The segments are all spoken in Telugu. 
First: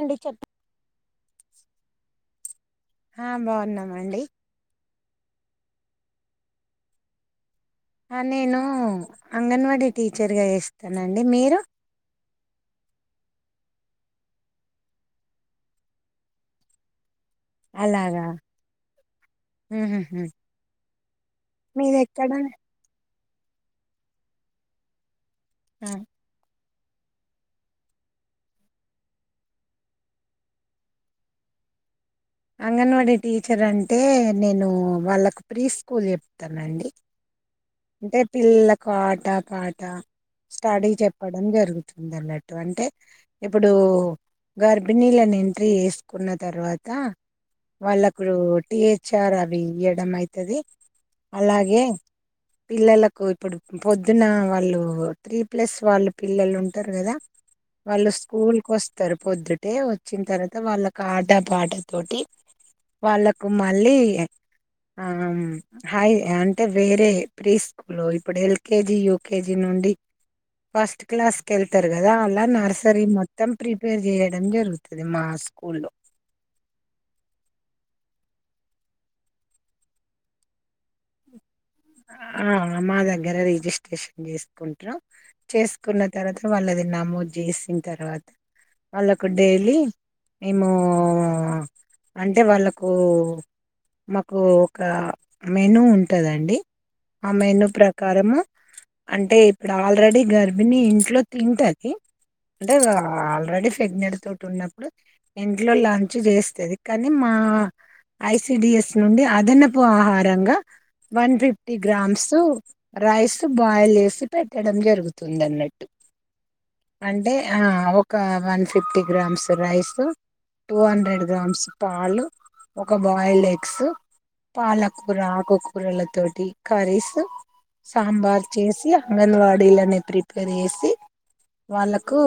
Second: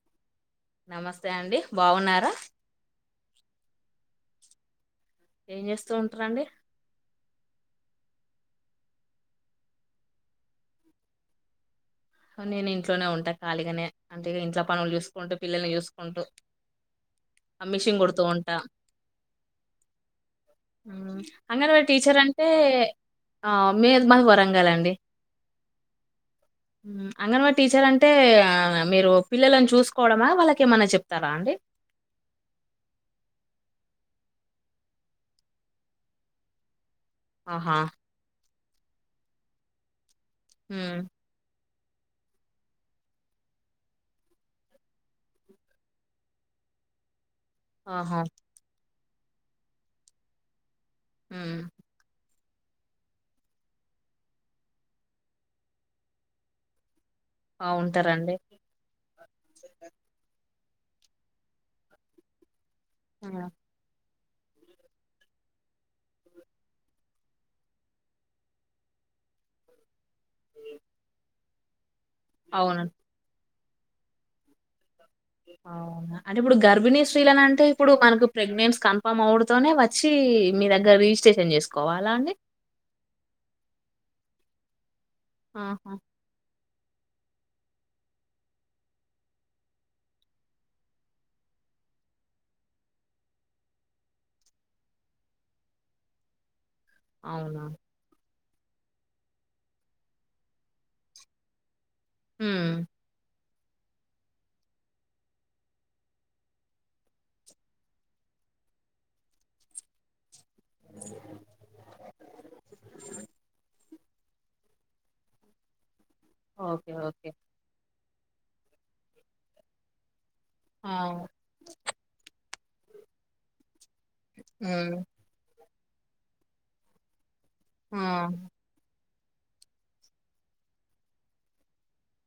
ఎంటి చెప్ నమస్తే అండి బాగున్నారా ఆ బాగున్నామండి ఏం చేస్తూ ఉంట్రండి ఆ నేను అంగన్వాడి టీచర్గా చెస్తానండి మీరు హూ నేను ఇంట్లోనే ఉంటాను ఖాళిగానే అంటే ఇంట్ల పనులు చూస్కుంటూ పిల్లల్ని చూస్కుంటూ అ మిషన్ కుడ్తూ అలాగా ఉంటా ఉహుహు ఆ అంగన్వాడి టీచర్ మీదెక్కడ అంటే ఆ మేద్ మాది వరంగలండి అ అంగన్వాడి టీచర్ అంటే మీరు పిల్లని చూస్కోవడమా వాళ్ళకేమన్నా చెప్తారా అండి అంగన్వాడీ టీచర్ అంటే నేను వాళ్ళకు ప్రీ స్కూల్ జెప్తానండి ఆహా అంటే పిల్లకు ఆట పాట స్టడీ ఉమ్ జెప్పడం జరుగుతు ముందన్నట్టు అంటే ఇప్పుడు గర్భిణీలను ఎంట్రీ ఎస్కున్న తర్వాత ఆహా వాళ్ళకు టిహెచ్ఆర్ అవి ఇయ్యడమైతది ఉమ్ అలాగే పిల్లలకు ఇప్పుడు పొద్దున వాళ్ళు త్రీ ప్లస్ వాళ్ళు పిల్లలుంటారు కదా ఆ వాళ్ళు ఉంటారండి స్కూల్కోస్తరు పొద్దుటే వచ్చిన తర్వాత వాళ్ళకు ఆట పాట తోటి వాళ్ళకు మళ్ళీ ఆమ్ హాయ్ అంటే వేరే ప్రీ స్కూలు ఇప్పుడు ఎల్కేజీ యూకేజి నుండి ఫస్ట్ క్లాస్ కేళ్తారు కదా అలా అవును నర్సరీ మొత్తం ప్రిపేర్ జేయ్యడం జరుగుతుంది మా స్కూల్లో అవ్నా అంటే ఇప్పుడు గర్భిణీ స్రీలనంటే ఇప్పుడు మనకు ప్రెగ్నెన్స్ కన్ఫామ్ అవ్వుడుతోనే వచ్చి మీ దగ్గర రిజిస్ట్రేషన్ చేస్ ఆ మా దగ్గర రిజిస్ట్రేషన్ జేస్కుంట్రు ఆహా చేస్కున్న తర్వాత వాళ్ళది నమోదు చేసిన తర్వాత వాళ్ళకు డైలీ ఏమో అంటే వాళ్ళకూ మాకు ఒక మేనూ ఉంటందండి ఆ అవునా మేనూ ప్రకారము అంటే ఇప్పుడాల్రెడీ గర్భిణి ఇంట్లో తింటది ఇ అంటే హ్మ్ ఆల్రడీ ప్రెగ్నెట్ తోటి ఉన్నప్పుడు ఇంట్లో లంచ్ చేస్తది కానీ మా ఐసిడిఎస్ నుండి అదనపు ఆహారంగా one fif fifty grams rice boil చేసి పెట్టడం జరుగుతుందన్నట్టు ఓకే ఓకే అంటే ఆ ఒక one fifty grams rice two ఆ! హండ్రెడ్ గ్రామ్స్ పాలు ఒక బాయిల్డ్ ఎగ్స్ హ్మ్. పాలకూర ఆకుకూరల తోటి కర్రీస్ ఆ! సాంబార్ చేసి అంగన్వాడీలనే ప్రిపేర్ చేసి వాళ్ళకు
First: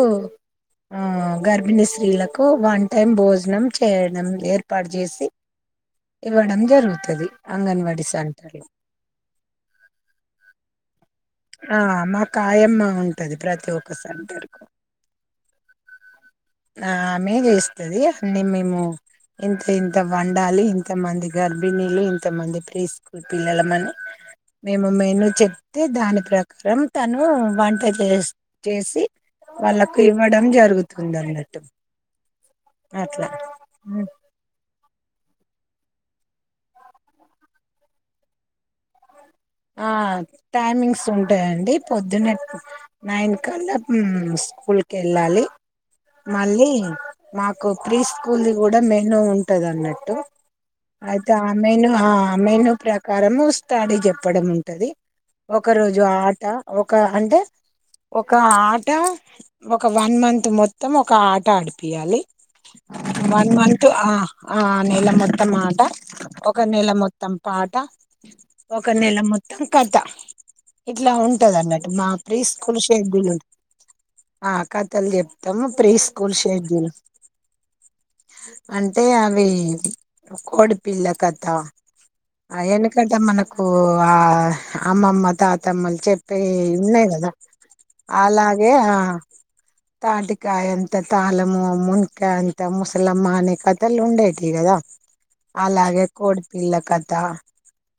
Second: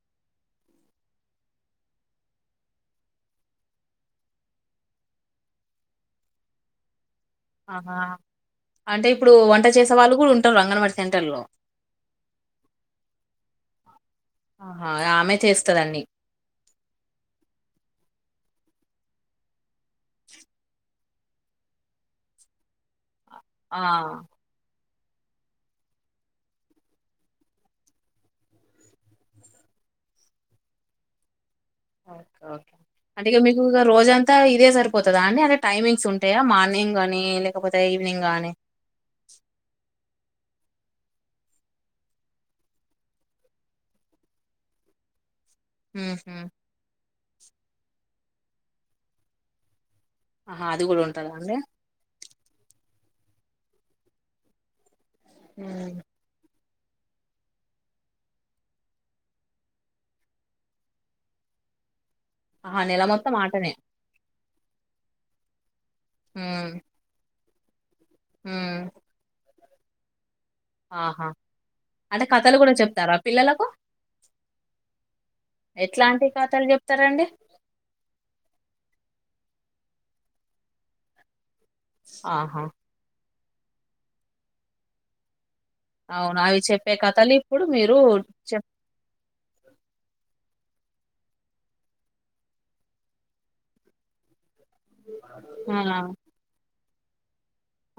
ఆ గర్భిణీ స్త్రీలకు వన్ టైం భోజనం చేయడం ఏర్పాటు చేసి ఇవ్వడం జరుగుతది ఆహా అంగన్వాడీ సెంటర్లో అంటే ఇప్పుడు వంట చేసే వాళ్ళు గుడుంటరు అంగన్వడీ ఆ మా కాయమ్మ ఉంటది ప్రతి ఒక్కసారి ఆహా ఆమె చేస్తదన్నీ ఆమే చేస్తది అన్ని మేము ఇంత ఇంత వండాలి ఇంత మంది గర్భిణీలు ఇంతమంది ప్రీస్ ఆ! పిల్లలమని మేము మెనూ చెప్తే దాని ప్రకారం తను వంట చేస్ చేసి వాళ్ళకు ఇవ్వడం జరుగుతుందండి ఓకె ఒకె అంటె ఇగ మీకు ఇగ రోజంతా ఇదే సరిపోతదా అండి అదె టైమింగ్స్ ఉంటయా మార్నింగ్ గానీ లేకపోతే ఈవినింగ్ గానీ ఆ టైమింగ్స్ ఉంటాయండి పొద్దున్న నైన్ కల్లా మ్ స్కూల్ కేళ్ళాలి హుహు. మళ్ళీ మాకు ప్రీ స్కూల్ ది గూడ మెనూ ఉంటది అన్నట్ ట్టు ఆహా! అది గూడా అయితే ఉంటదా ఆ అండి? మెనూ హా ఆ మెనూ ప్రకారం స్టడీ చెప్పడం ఉంటది ఒక హ్మ్. రోజు ఆట ఒక అంటే ఒక ఆట ఒక వన్ మంత్ మొత్తం ఒక ఆట ఆడిపియాలి ఆహా! నెల మొత్తం వన్ ఆటనే. మంత్ ఆ ఆ నెల మొత్తం ఆట ఒక హ్మ్. నెల మొత్తం పాట హ్మ్ ఒక నెల మొత్తం కథ ఇట్లా ఆహా! ఉంటది అన్నట్టు మా అంటే ప్రీ కథలు గూడా స్కూల్ చెప్తారా షెడ్యూలు పిల్లలకు? ఆ కథలు చెప్తము ప్రీ ఎట్లాంటి స్కూల్ కథలు షెడ్యూలు జెప్తారండి? అంటే అవీ కోడిపిల్ల కథా అ ఆహా! ఎనకట మనక్ కూ ఆ అమ్మమ్మ తా తమ్మలు అవును చెప్పే అవి చెప్పే ఉన్నయి గదా కథలు ఇప్పుడు మీరు చెప్ అలాగే ఆ తాటి కాయ అంత తాలము మున్కాయ అంత ముసలమ్మ అనే కథలు ఉండేట్ గదా ఆ అలాగే కోడిపిల్ల కథ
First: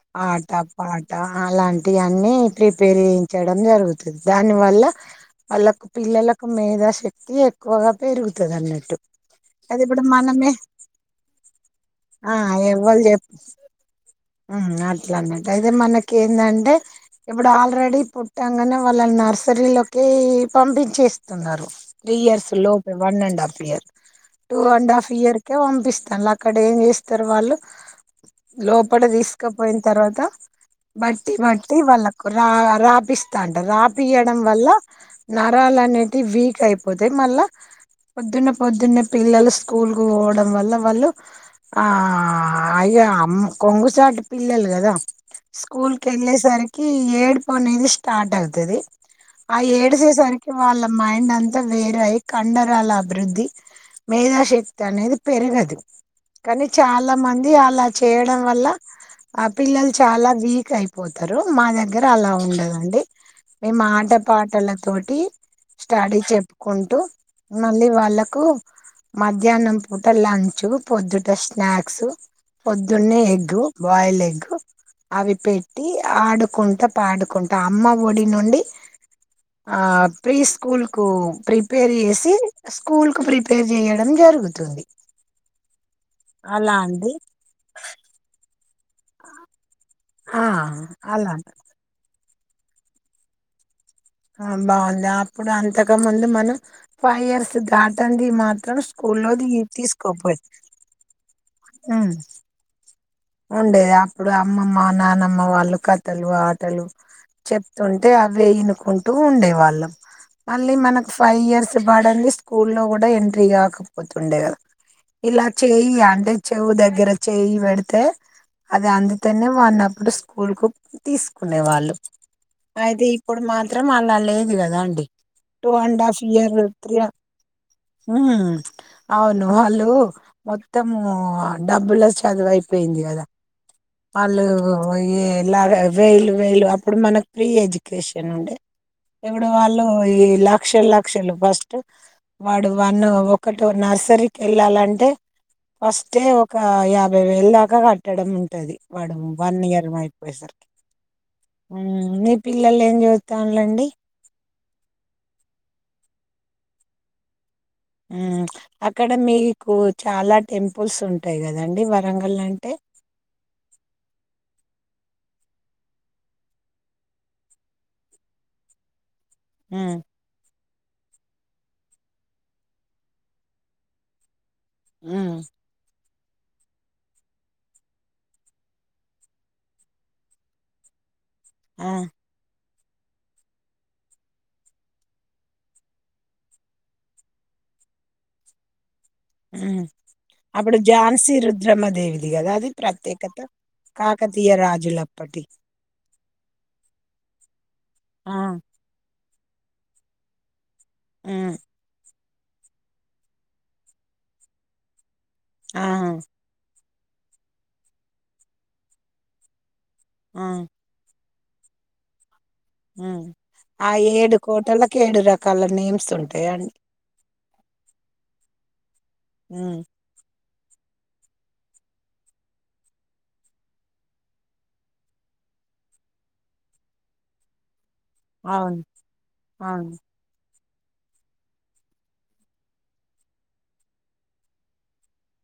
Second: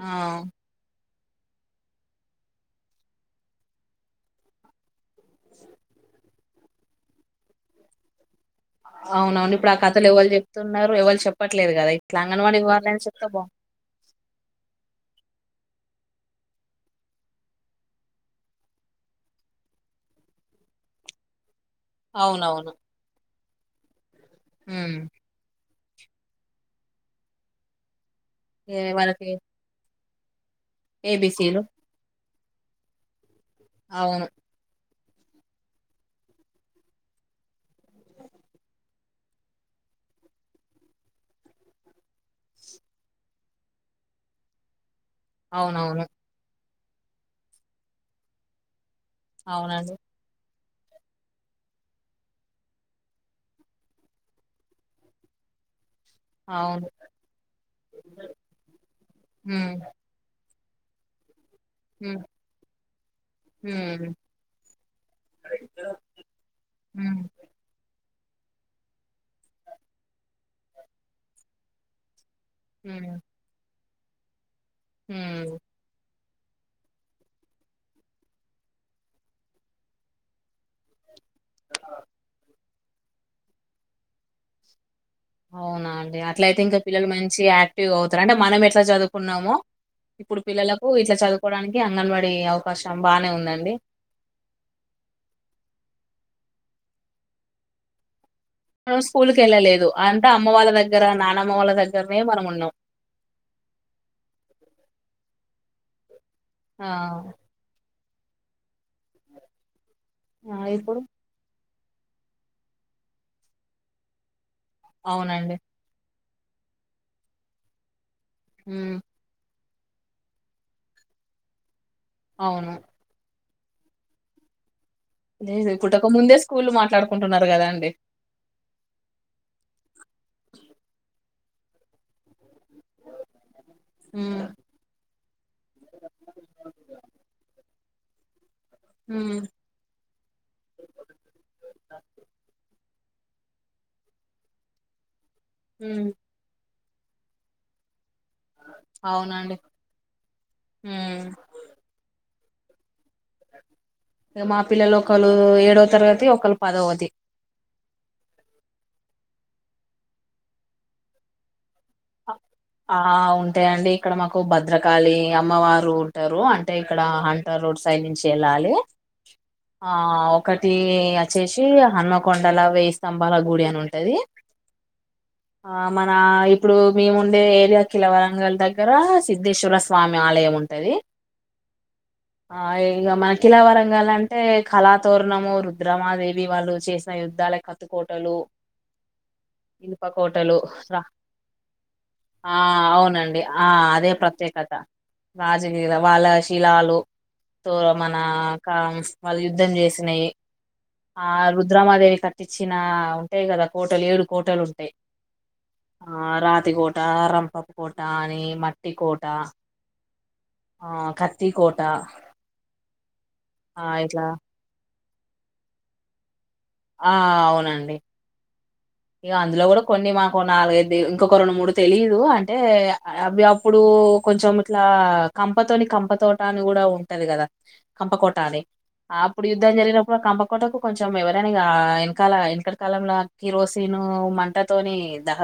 ఆ ఆట పాట్ ట అలాంటి అన్ని ప్రిపేర్ చేయించడం జరుగుతుంది దానివల్ల ఆళ్ళకు పిల్లలకు మేధా శక్తి ఎక్కువగా పెరుగు అవునవును ఇప్పుడు ఆ కథలు ఎవలు చెప్తున్నారు ఎవలు చెప్పట్లేదు గదా ఇట్ల అంగన్వాడకి వాళ్ళని చెప్తావ్ బ మ్ ఆట్లన్ అయితే మనకి ఏందంటే ఇప్పుడు ఆల్రెడీ పుట్టంగనే వాళ్ళని నర్సరీలోకీ ఈ పంపించేస్తున్నరు త్రీ ఇయర్స్ అవునవును లోపె one and half year two and um half year కె పంపిస్ తన్ల్ అక్కడ ఏం చేస్తరు వాళ్ళు ఏ లోపడ వాళ్ళకి తీసుకపోయిన తర్వాత బట్టి ఏబిసీలు బట్టి వాళ్ళకు రా రాపిస్తా అంటర్ అవును రాపియడం వల్ల నరాలనేటియ్ వీక్ అయిపోతాయి మళ్ళ పొద్దున్న పొద్దున్న పిల్లలు స్కూల్ కు పోవడం వల్ల వాళ్ళు ఆఆ అయి య అమ్ కొంగు సాటి పి పిల్లలు గదా స్కూల్ అవునవును కెళ్ళేసరికి ఏడుపు అనేది స్టార్ట్ అవుతది ఆ అవునండి ఏడిసే సరి కి వాళ్ళ మైండ్ అంత వేరాయ్ కండరాల అభివృద్ధి మేధాశక్తి అనేది పేర్ గదు కనీ అవును చాలా మంది అలా చేయడం వల్ల ఆ ఉమ్ పిల్లలు చాలా వీక్ అయిపోతారు మా దగ్గర ఉమ్ అలా ఉండదండి మేము ఉమ్ ఆటపాటలతోటి స్టడీ చెప్పుకుంటూ ఉమ్ మళ్ళీ వాళ్ళ కు మధ్యాహ్నం పూట లంచ్ పొద్దుట స్నాక్స్ ఉమ్ పొద్దున్నే ఎగ్గు బాయిల్ ఎగ్గు అవి ఉమ్ పెట్టి ఆడు కుంటా పాడుకుంటా అమ్మ ఒడి నుండి ఆ ప్రీ స్కూల్ కు ప్రిపేర్ చేసి స్కూల్ కు ప్రిపేర్ చేయడం జరుగుతుంది అవునా అండి అట్ల అయితే అలా ఇంకా పిల్లలు అండి మంచి యాక్టివ్ గా అవుతారు అంటే మనం ఎట్లా చదువుకున్నామో ఇప్పుడు ఆ పిల్లలకు ఇట్లా అలా చదువుకోవడానికి అంగన్వాడీ అవకాశం బానే ఉందండి ఆ బాగుంది అప్పుడు అంతక ముందు మనం ఫైవ్ ఇయర్స్ దాటంది మ త మనం స్కూల్ కి లోది వెళ్ళలేదు అంతా అమ్మ తిస్కోపోయేది వాళ్ళ దగ్గర నానమ్మ వాళ్ళ దగ్గరనే మనం ఉన్నాం ఉండేది అప్పుడు అమ్మమ్మ నానమ్మ వాళ్ళు కథలు ఆటలు ఆ చెప్తుం తే అవే ఇనుకుంటూ ఉండేవాళ్ళం ఆ మళ్ళీ ఇప్పుడు మనకు ఫైవ్ ఇర్స్ పడంది స్కూలో కూడా ఎంట్రీ కాకపోతుండే కదా ఇలా అవునండి చేయి అంటే చెవు దగ్గర చేయి పెడితే అది ఉమ్ అందుతోనే వన్న ఇప్పుడు స్కూల్ కు తీసుకునే వాళ్ళు అవును అయితే ఇప్పుడు మాత్రం అలా లేదు కదా అండి టూ లేదు అండ్ పుట్టక హాఫ్ ముందే ఇయర్ స్కూల్ త్రీ మాట్లాడుకుంటున్నారు కదా అండి ఉమ్ అవును అలు మొత్తము డబ్బుల చదువైపోయింది కదా. ఉమ్ ఆళ్ళు ఇలా వేలు వేలు అప్పుడు మనకు ఫ్రీ ఎడ్యుకేషన్ ఉండే ఉమ్ ఎవడు వాళ్ళు ఈ లక్ష లక్షలు ఫస్ట్ వాడు వాన్ను ఒకటి నర్సరీకి వెళ్ళాలంటే ఉమ్ ఫస్ట్ ఏ ఒక యాభై వేలు దాకా కట్టడం ఉంటది వాడు అవునండి వన్ ఇయర్ అయిపోయేసరికి ఉమ్ నీ పిల్లలు ఏం చే మా పిల్లలు ఒకలు ఏడవ తరగతి ఒకళ్లు పదవది అక్కడ మీకు చాలా టెంపుల్స్ ఉంటాయి కదండి వరంగల్ లం ఆ ఉంటాండి ఇక్కడ మాకు భద్ర కాలి అమ్మవారు ఉంటరు అంటే ఇక్కడ హంటా రోడ్ సైడ్ నుంచి వెళ్ళాలి ఆ ఉమ్, ఒక టి వచ్చేసి హన్మకొండల వెయ్యి స్తంభాల గుడి అని ఉంటది. ఉమ్ ఆ మన ఇప్పుడు మేము ఉండే ఏరియా కిలవరంగల్ దగ్గర సిధేశ్వర స్వామి ఆలయం ఉంటది ఆ ఆ ఇంగ మనకిిలావరంగాల అంటే కళాతోరణము రుద్రమాదేవి వాళ్ళు చేసిన యుద్ధాలు కత్తుకోటలు ఉమ్ ఇనుప కోటలు అప్పుడు రా- ఝాన్సీ రుద్రమదేవి ఆ అవునండి ఆ అదే కాకతీయ ప్రత్యేకత రాజులప్పటి రాజులు వాళ్ళ శిలాలు తో మన ఆ క వాళ్ళు యుద్ధం చేసినయి ఆ మ్మ్ రుద్రామాదేవి కట్ట చ్చిన ఉంటయి కదా కోటలు ఏడు కోటలు ఉంటాయి ఆ రాతి కోట కోట రంపపు కోట అని మట్టి కోట ఆ క త్తి కోట ఆ ఏడు కోటలకు ఏడు రకాల నేమ్స్ ఉంటాయా అండి ఆ అవునండి ఇగ అందులో మ్మ్ కూడా కొన్ని మా నాలుగైదు ఇంకొక రెండు మూడు తెలీదు అంటే అవి అప్పుడు కొంచెం ఇట్లా కంపతోని కంప తోటాని కూడా ఉంటది కదా కంపకోటలి అవును అప్పుడు యుద్ధం అవును జరిగినప్పుడు కంప కొటకు కొంచెం ఎవరైనా ఇగ వెనకాల ఎంకటికాలంల కిరోసిన్ తిను మంటతోని దహ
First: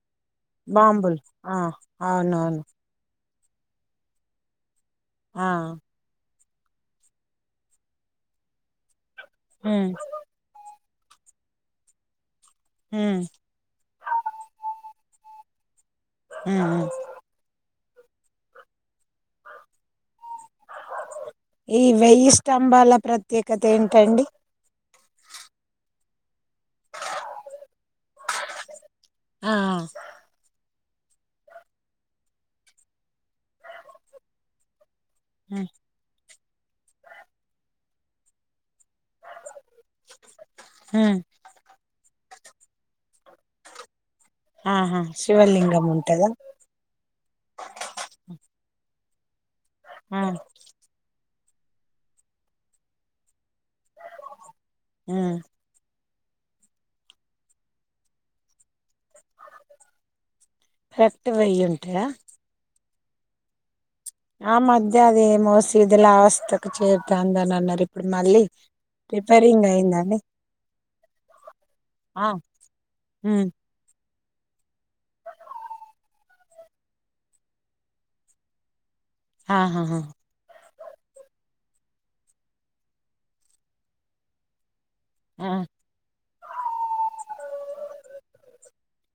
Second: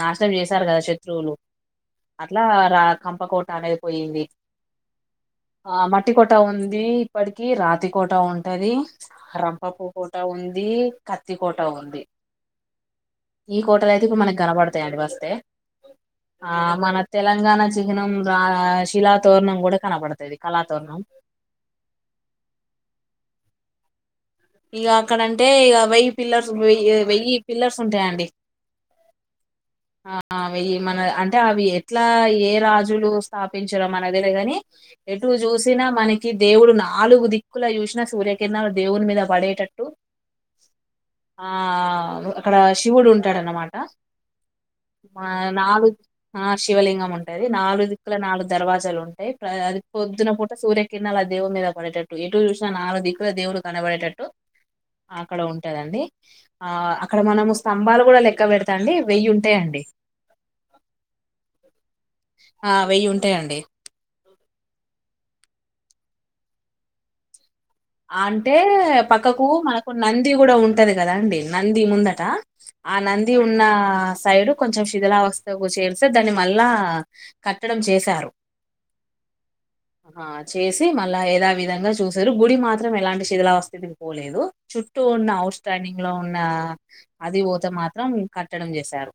నా చేశారు కదా బాంబులు శత్రువులు ఆ అట్లా అవునవును రా పకో టనేది పోయింది ఆ మట్టికొట్ కోట ఉంది ఇప్పటికి రాతి కోట ఉంటది. రంపపు మ్మ్ కోట ఉంది. కత్తి కోట ఉంది. మ్మ్ ఈ కోటలయితే ఇప్పుడు మనకి కనపడతాయండి వస్తే ఆ మ్మ్ మన తెలంగాణ చిహ్నం రా శిలాతోరణం కూడా కనపడతాది కళాతోరణం కథెంటండి? ఇగ అక్కడంటే ఇగ వెయ్యి పిల్లర్ వె వెయ్యి పిల్లర్స్ ఉంటాయండి ఆ ఆ వెయ్యి మన అంటె అవి ఎట్లా ఏ రాజులు స్థాపించడం మనక్ తెలద్గని ఎటు చూసినా మనకి దేవుడు నాలుగు దిక్కులా చూసినా సూర్యకిరణాలు దేవుని మీద పడేటట్టు మ్మ్ ఆ అక్కడ శివుడు ఉంటాడన్నమాట ఆహా ఆ శివలింగం నాలుగు ఉంటదా ఆ శివలింగం ఉంటది నాలుగు దిక్కుల నాలుగు దర్వాజలు అది ఆ పొద్దున పూట సూర్య కిరణలా దేవుని మీద పడేటట్టు ఎటు చూసిన నాలుగు దిక్కుల దేవుడు కనబడి డు మ్మ్ అక్కడ ఉంటదండి ఆ అక్కడ మనం స్తంభాలు కూడా లెక్క పెడతండి వెయ్యి ఉంటాయండి. కరెక్ట్ వెయ్యి ఉంటయా ఆ వెయ్యి ఉంటయండి ఆ మధ్య అదే మోసీదుల అవస్కి చేరతాందాన్నరు అంటే పక్కకు మనకు అయిందండి నంది కూడా ఉంటది కదా. అండి నంది ముందట ఆ ఆ నంది ఉమ్ ఉన్న సైడు కొంచెం శిథిలావస్థకు చేరిస్తే దాన్ని మళ్ళా కట్టడం చేశారు. ఆహాహా ఆ చేసి మళ్ళా ఏదా విధంగా చూసరు గుడి మాత్ ఎలాంటి శిథలావస్థకి పోలేదు. చుట్టూ ఉన్న ఆ ఔట్ స్టాండింగ్ లో ఉన్న అది త్తే మాత్రం కట్టడం చేశారు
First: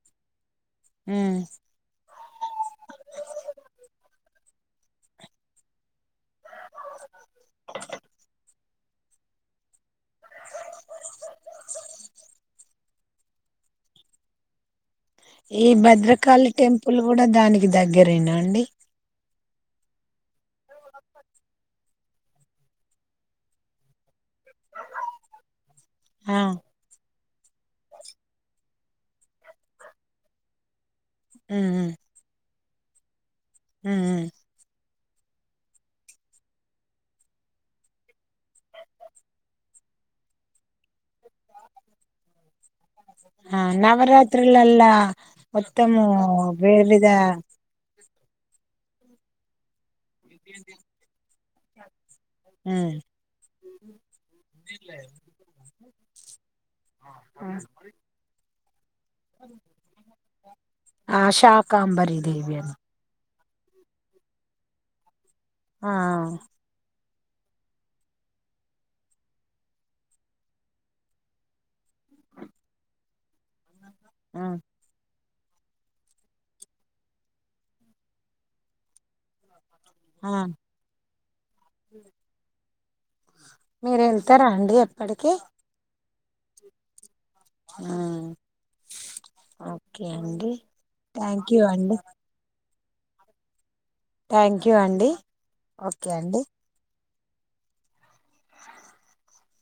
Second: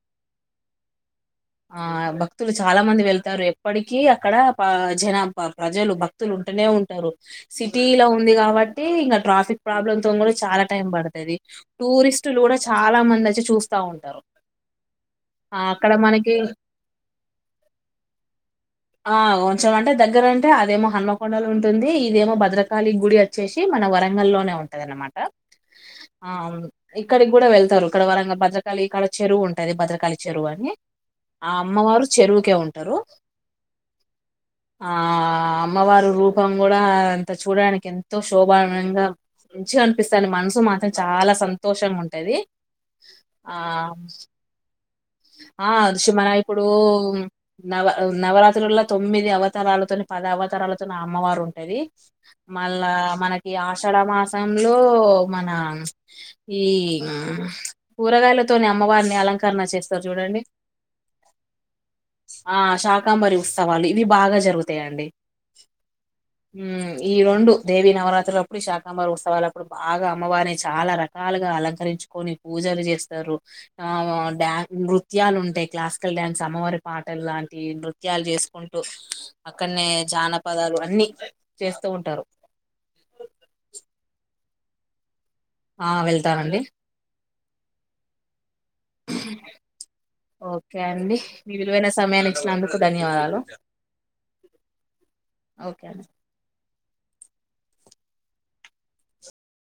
ఉమ్ ఆ భక్తులు చాలా మంది వెళ్తారు. ఎప్పటికీ అక్కడ ప జనాభా ప్రజలు భక్తులు ఉంటనే ఉంటరు. సిటీలో ఉందిగా కాబట్టి ఇంక ట్రాఫిక్ ప్రాబ్లంతోని కూడా చాలా టైం పడతది. టూరిస్టులు కూడా చాలా మంది వచ్చి చు చూస్తా ఉంటరు ఈ భద్రకాళి టెంపుల్ కూడా దానికి దగ్గరేనా అండి. కొంచం అంటే దగ్గర అంటే అదేమో హనుమకొండలో ఉంటుంది. ఇదేమో భద్రకాళి గుడి వచ్చేసి మన వరం వరంగల్ లోనే ఉంటదన్నమాట. ఆ అవును ఇక్కడికి కూడా వెళ్తరు ఇక్కడ వరంగల్ పంచ కాలి క్కడ చెరువు ఉంటది. భద్రకాళి చెరువు అని ఆ అమ్మవారు చెరువుకే ఉంటరు. ఉ ఊ ఆ అమ్మవారు రూపం కూడా అంత చూడడానికి ఎన్ ఎంతో శోభానంగా మంచిగ అనిపిస్తదండి మనసు మాత్రం చాలా సంతోషం ఉంటది ఆ ఆ మొత్తము ఆష్ మన ఇప్పుడు వేవిధ నవ నవరాత్రుళ్ళల్లో తొమ్మిది అవతారాలతోని పద అవతారాలతోని అమ్మవారుంటది మల్ ల్లా ఉమ్ మనకి ఆషాఢ మాసంలో మన ఈన కూరగాయలతోని అమ్మవారిని అలంకరణ చేస్తారు చూడండి ఆ శాకాంబరి దేవి ఆ అని శాకంబరిస్ సవాలివి బాగా జరుగుతాయండి ఆ ఉమ్, ఈ రొండు దేవి నవరాత్రులప్పుడు శాకాంబరి ఉత్సవలప్పుడు బాగా అమ్మవారిని చాలా రకాలుగా అలకరించుకొని పూజ పూజలు చేస్తారు ఆ ఆ డ్యాంకురు నృత్యాలు ఉంటయ్ క్లాసికల్ డ్యాన్స్ అమ్మవారి పాటలు లాంటి నృత్యాలు చేసుకుంటూ ఇక్కన్నే ఆ జానపదాలు అన్ని చేస్తూ ఉంటారు. మీరు వెళ్తారా అండి అక్కడికి ఆ వెళ్తానండి ఆ ఓకే అండి ఓకే అండి థ్యాంక్ మీ యూ విలువైన అండి సమయాన్ని ఇచ్చినందుకు ధన్యవాదాలు థ్యాంక్యూ అండి ఓకే అండి